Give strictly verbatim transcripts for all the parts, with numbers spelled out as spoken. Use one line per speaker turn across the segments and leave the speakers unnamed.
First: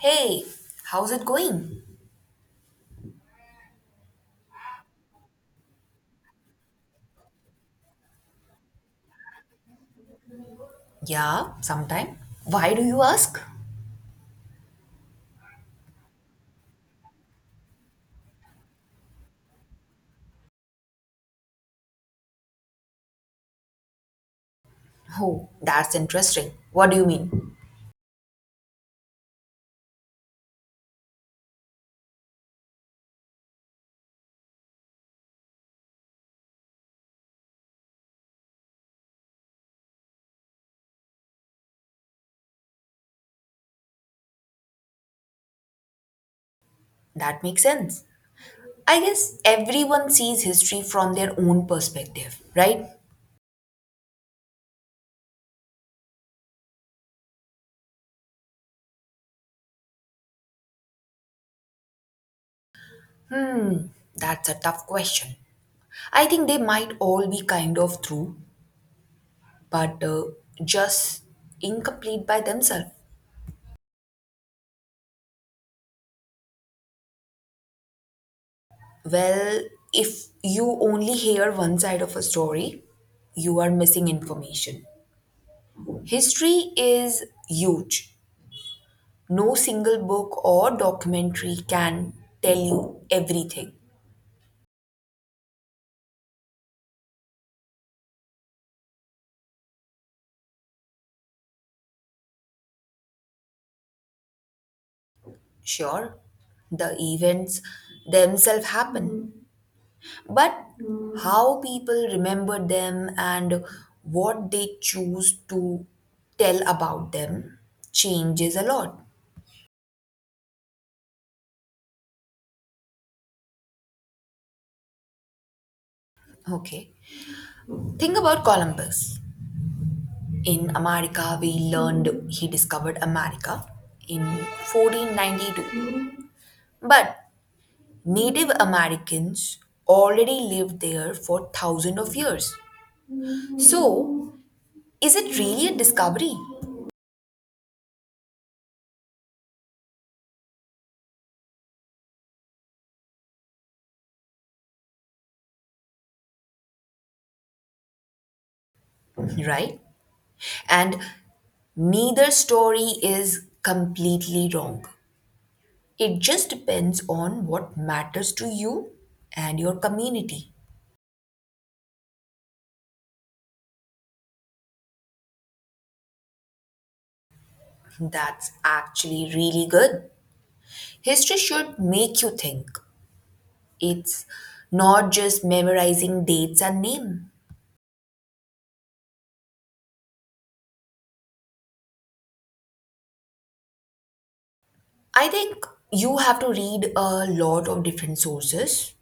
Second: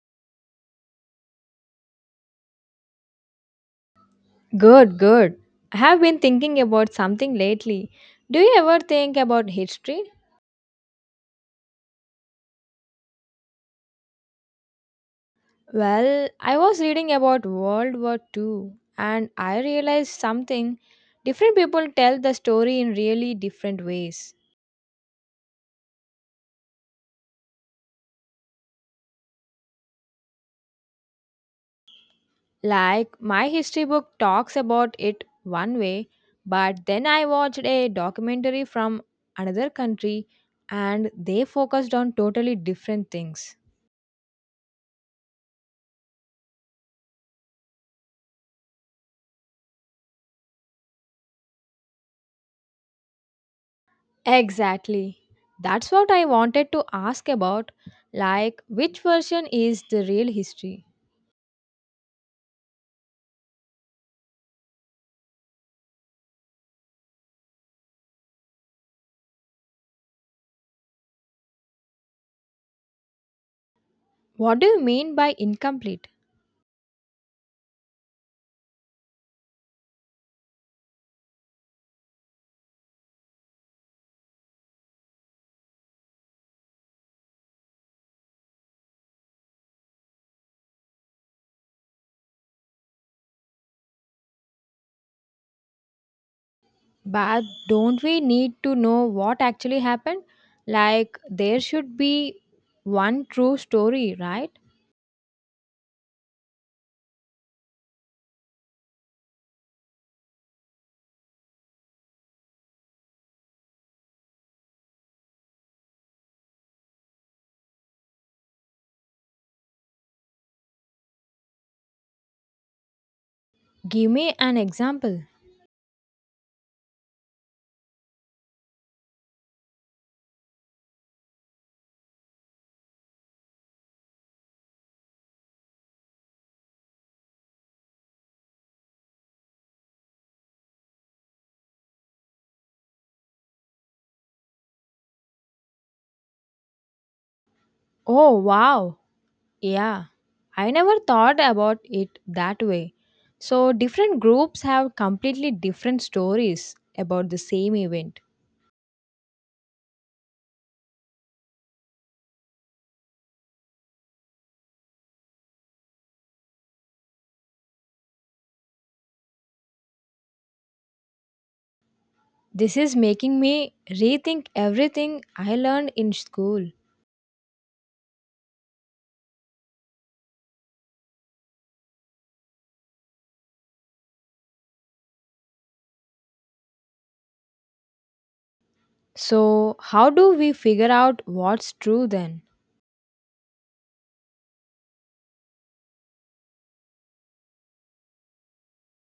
Hey, how's it going?
Good, good. I have been thinking about something lately. Do you ever think about history?
Yeah, sometime. Why do you ask?
Well, I was reading about World War Two, and I realized something. Different people tell the story in really different ways.
Oh, that's interesting. What do you mean?
Like, my history book talks about it one way, but then I watched a documentary from another country and they focused on totally different things.
That makes sense. I guess everyone sees history from their own perspective, right?
Exactly. That's what I wanted to ask about. Like, which version is the real history?
Hmm, that's a tough question. I think they might all be kind of true, but uh, just incomplete by themselves.
What do you mean by incomplete?
Well, if you only hear one side of a story, you are missing information. History is huge. No single book or documentary can tell you everything.
But don't we need to know what actually happened? Like, there should be one true story, right?
Sure, the events themselves happen, but how people remember them and what they choose to tell about them changes a lot.
Give me an example.
Okay, think about Columbus. In America, we learned he discovered America in fourteen ninety-two. But Native Americans already lived there for thousands of years. So, is it really a discovery?
Oh, wow. Yeah. I never thought about it that way. So, different groups have completely different stories about the same event.
Right? And neither story is completely wrong. It just depends on what matters to you and your community.
This is making me rethink everything I learned in school.
That's actually really good. History should make you think. It's not just memorizing dates and name.
So, how do we figure out what's true then?
I think you have to read a lot of different sources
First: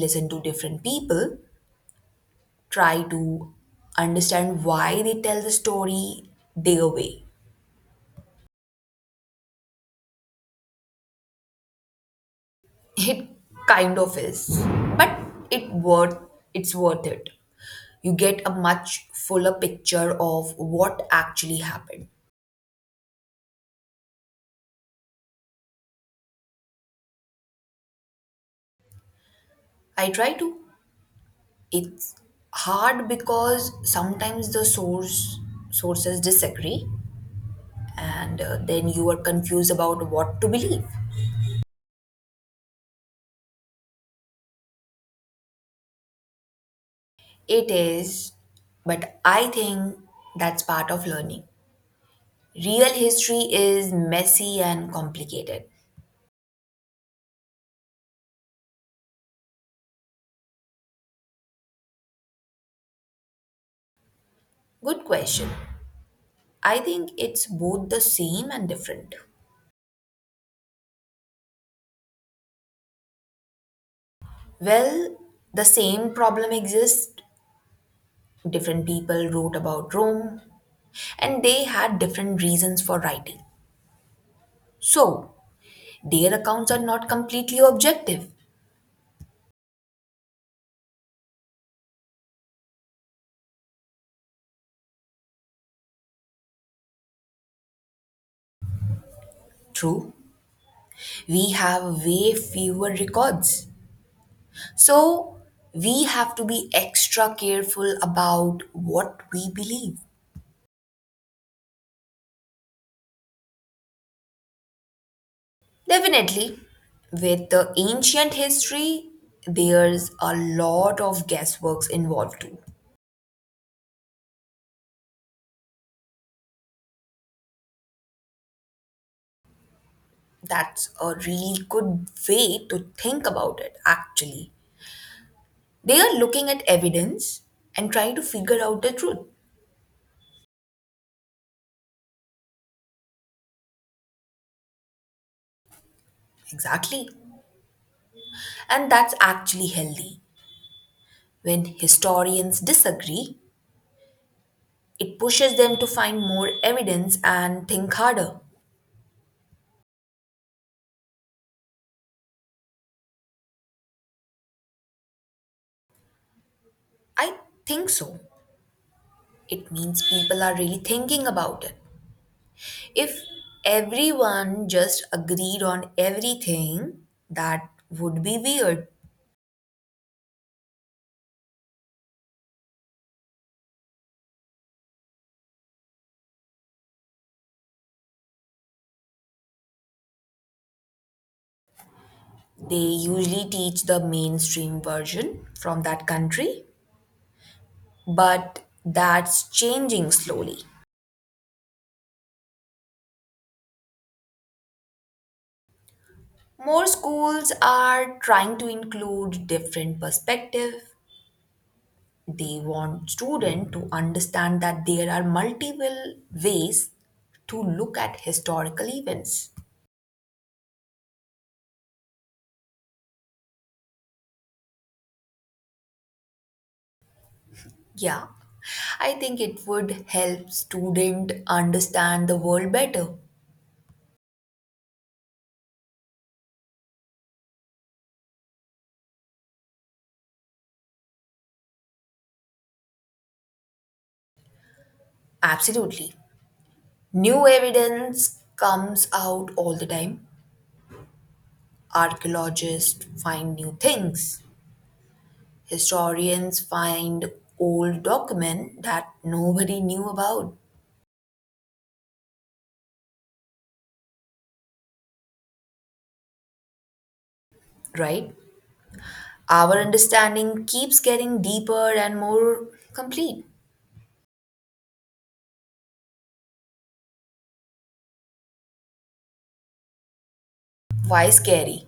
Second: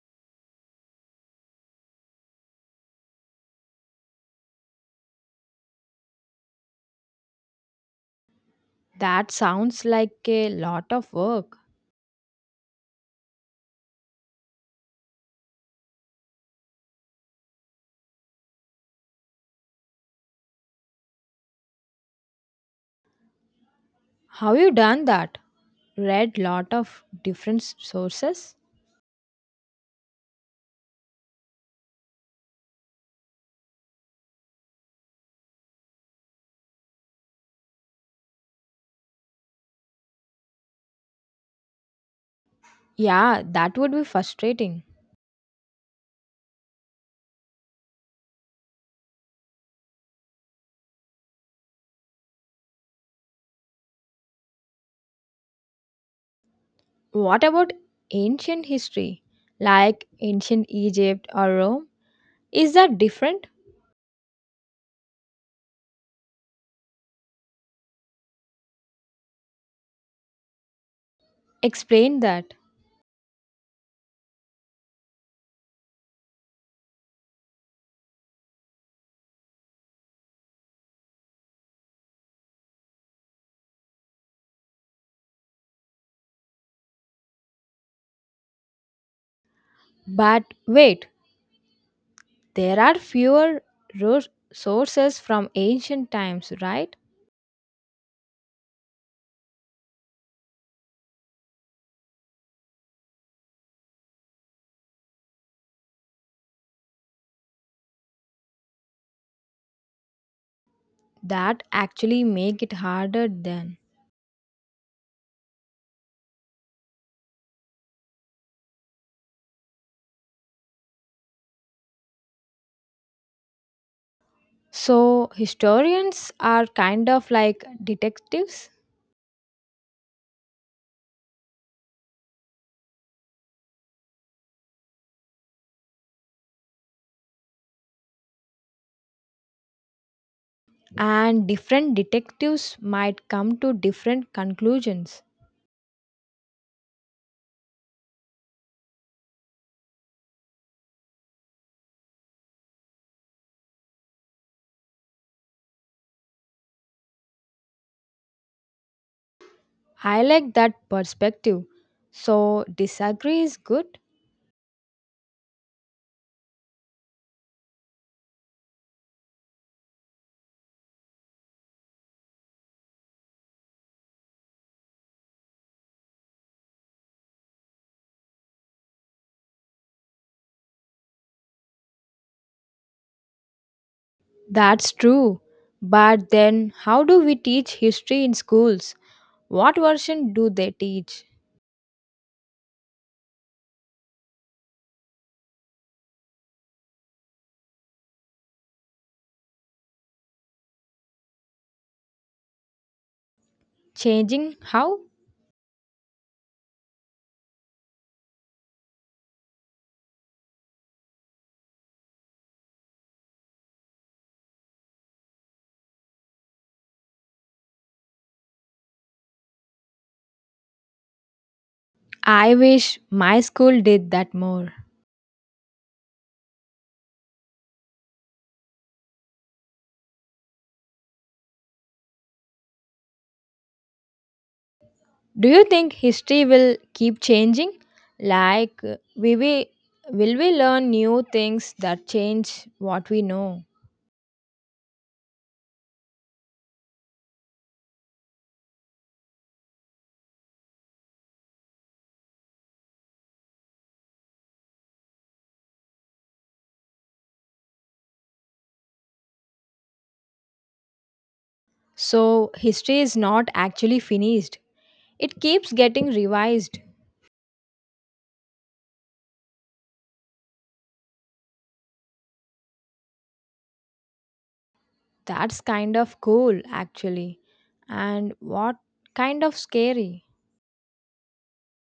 listen to different people, try to understand why they tell the story their way.
That sounds like a lot of work.
It kind of is, but it worth it's worth it. You get a much fuller picture of what actually happened.
How you done that? Read lot of different s- sources?
I try to. It's hard because sometimes the source sources disagree and uh, then you are confused about what to believe.
Yeah, that would be frustrating.
It is, but I think that's part of learning. Real history is messy and complicated.
What about ancient history? Like ancient Egypt or Rome? Is that different?
Good question. I think it's both the same and different.
Explain that.
Well, the same problem exists. Different people wrote about Rome and they had different reasons for writing. So, their accounts are not completely objective.
But wait, there are fewer ro- sources from ancient times, right?
True, we have way fewer records. So, we have to be extra careful about what we believe.
That actually make it harder then.
Definitely, with the ancient history, there's a lot of guessworks involved too.
So, historians are kind of like detectives,
That's a really good way to think about it, actually. They are looking at evidence and trying to figure out the truth.
and different detectives might come to different conclusions.
Exactly. And that's actually healthy. When historians disagree, it pushes them to find more evidence and think harder.
I like that perspective. So, disagree is good.
I think so. It means people are really thinking about it. If everyone just agreed on everything, that would be weird.
That's true. But then, how do we teach history in schools? What version do they teach?
They usually teach the mainstream version from that country, but that's changing slowly.
Changing how?
More schools are trying to include different perspective. They want students to understand that there are multiple ways to look at historical events.
I wish my school did that more.
Yeah, I think it would help student understand the world better.
Do you think history will keep changing? Like uh, we will, will we learn new things that change what we know?
Absolutely. New evidence comes out all the time. Archaeologists find new things. Historians find old document that nobody knew about,
So history is not actually finished. It keeps getting revised.
right? Our understanding keeps getting deeper and more complete.
That's kind of cool actually. And what kind of scary?
Why scary?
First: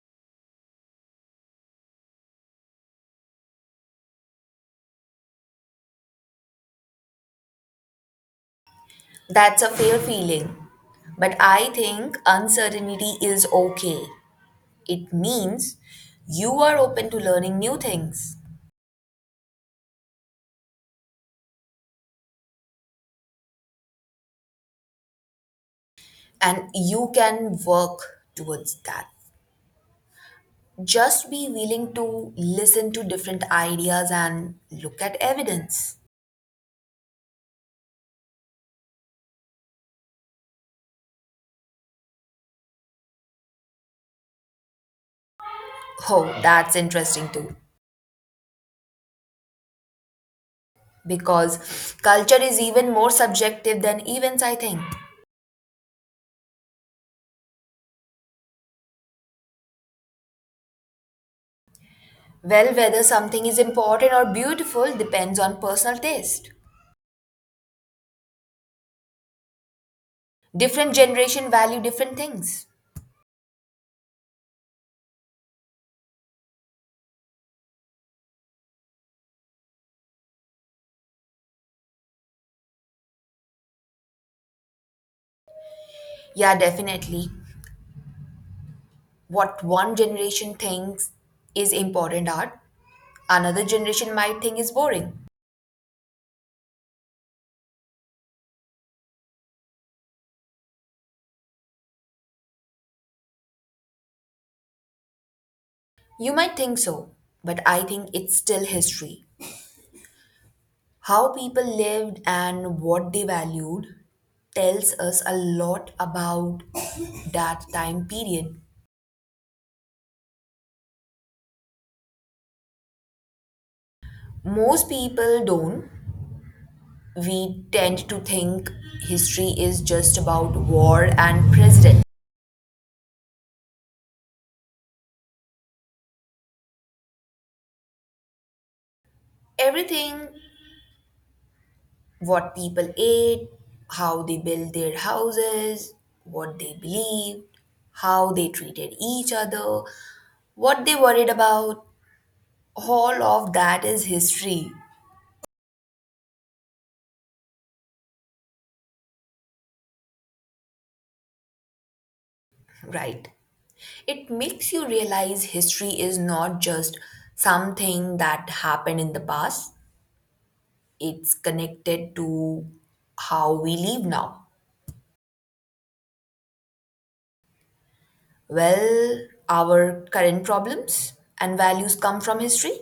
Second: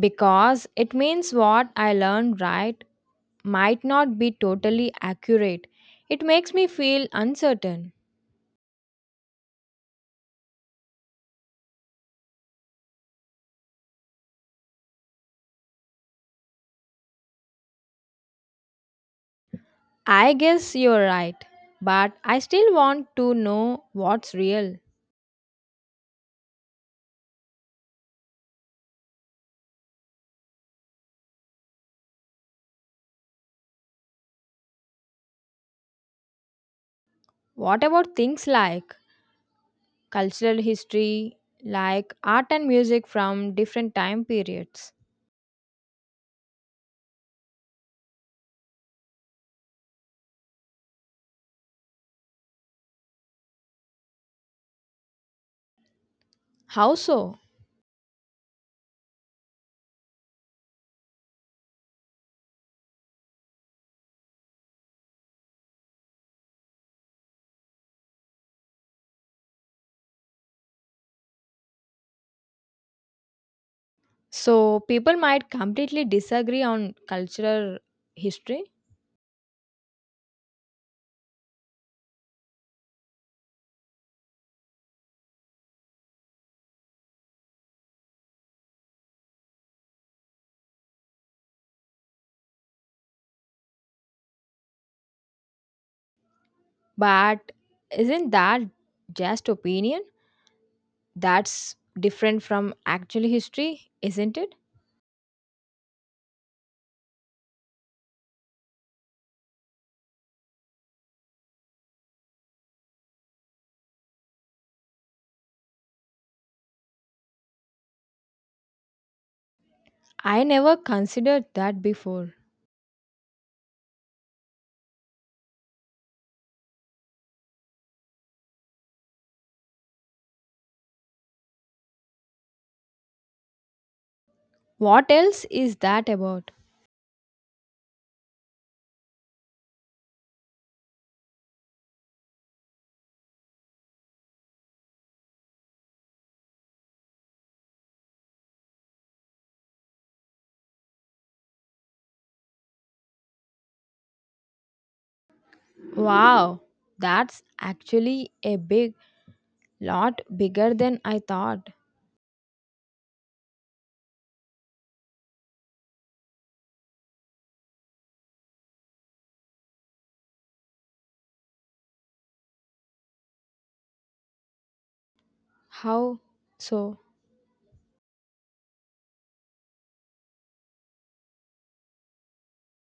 Because it means what I learned right might not be totally accurate. It makes me feel uncertain.
That's a fair feeling. But I think uncertainty is okay. It means you are open to learning new things
I guess you're right, but I still want to know what's real.
and you can work towards that. Just be willing to listen to different ideas and look at evidence.
What about things like cultural history, like art and music from different time periods?
Oh, that's interesting too. Because culture is even more subjective than events, I think.
How so?
Well, whether something is important or beautiful depends on personal taste. Different generation value different things.
So, people might completely disagree on cultural history,
Yeah, definitely. What one generation thinks is important art, another generation might think is boring.
but isn't that just opinion? That's different from actual history, isn't it?
You might think so, but I think it's still history. How people lived and what they valued tells us a lot about that time period.
I never considered that before.
Most people don't. We tend to think history is just about war and president.
What else is that about?
Everything, what people ate, how they built their houses, what they believed, how they treated each other, what they worried about, all of that is history,
Wow, that's actually a big lot bigger than I thought.
right? It makes you realize history is not just something that happened in the past, it's connected to how we live now.
How so?
Well, our current problems and values come from history.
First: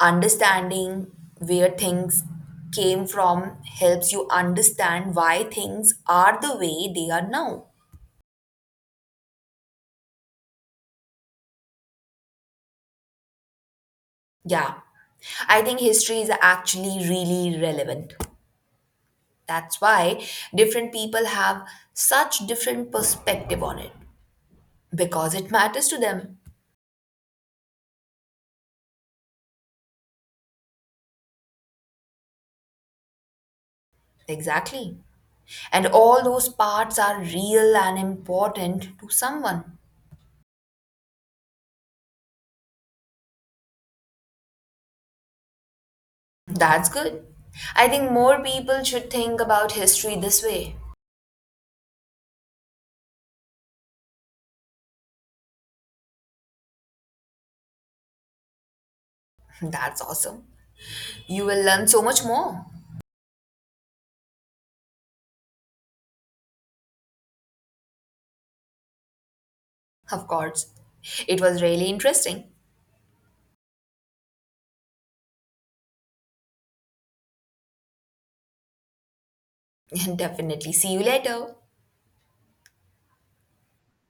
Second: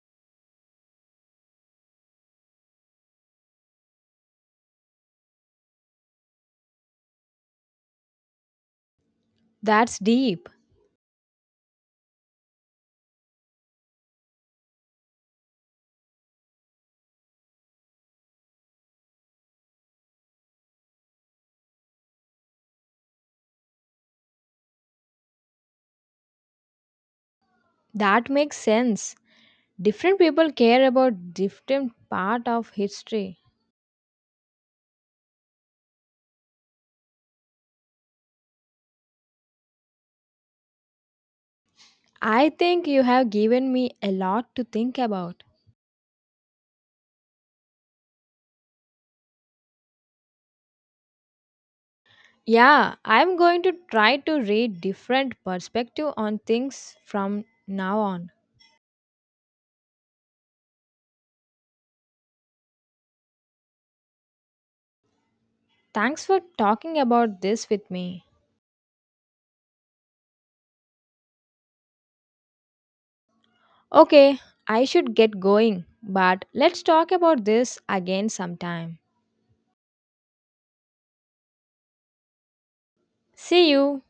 Understanding where things came from helps you understand why things are the way they are now.
That's deep.
Yeah, I think history is actually really relevant. That's why different people have such different perspective on it because it matters to them.
That makes sense. Different people care about different part of history.
Exactly. And all those parts are real and important to someone.
I think you have given me a lot to think about.
That's good. I think more people should think about history this way.
Yeah, I'm going to try to read different perspective on things from now on.
That's awesome. You will learn so much more.
Thanks for talking about this with me.
Of course. It was really interesting.
Okay, I should get going, but let's talk about this again sometime.
Definitely, see you later.
See you.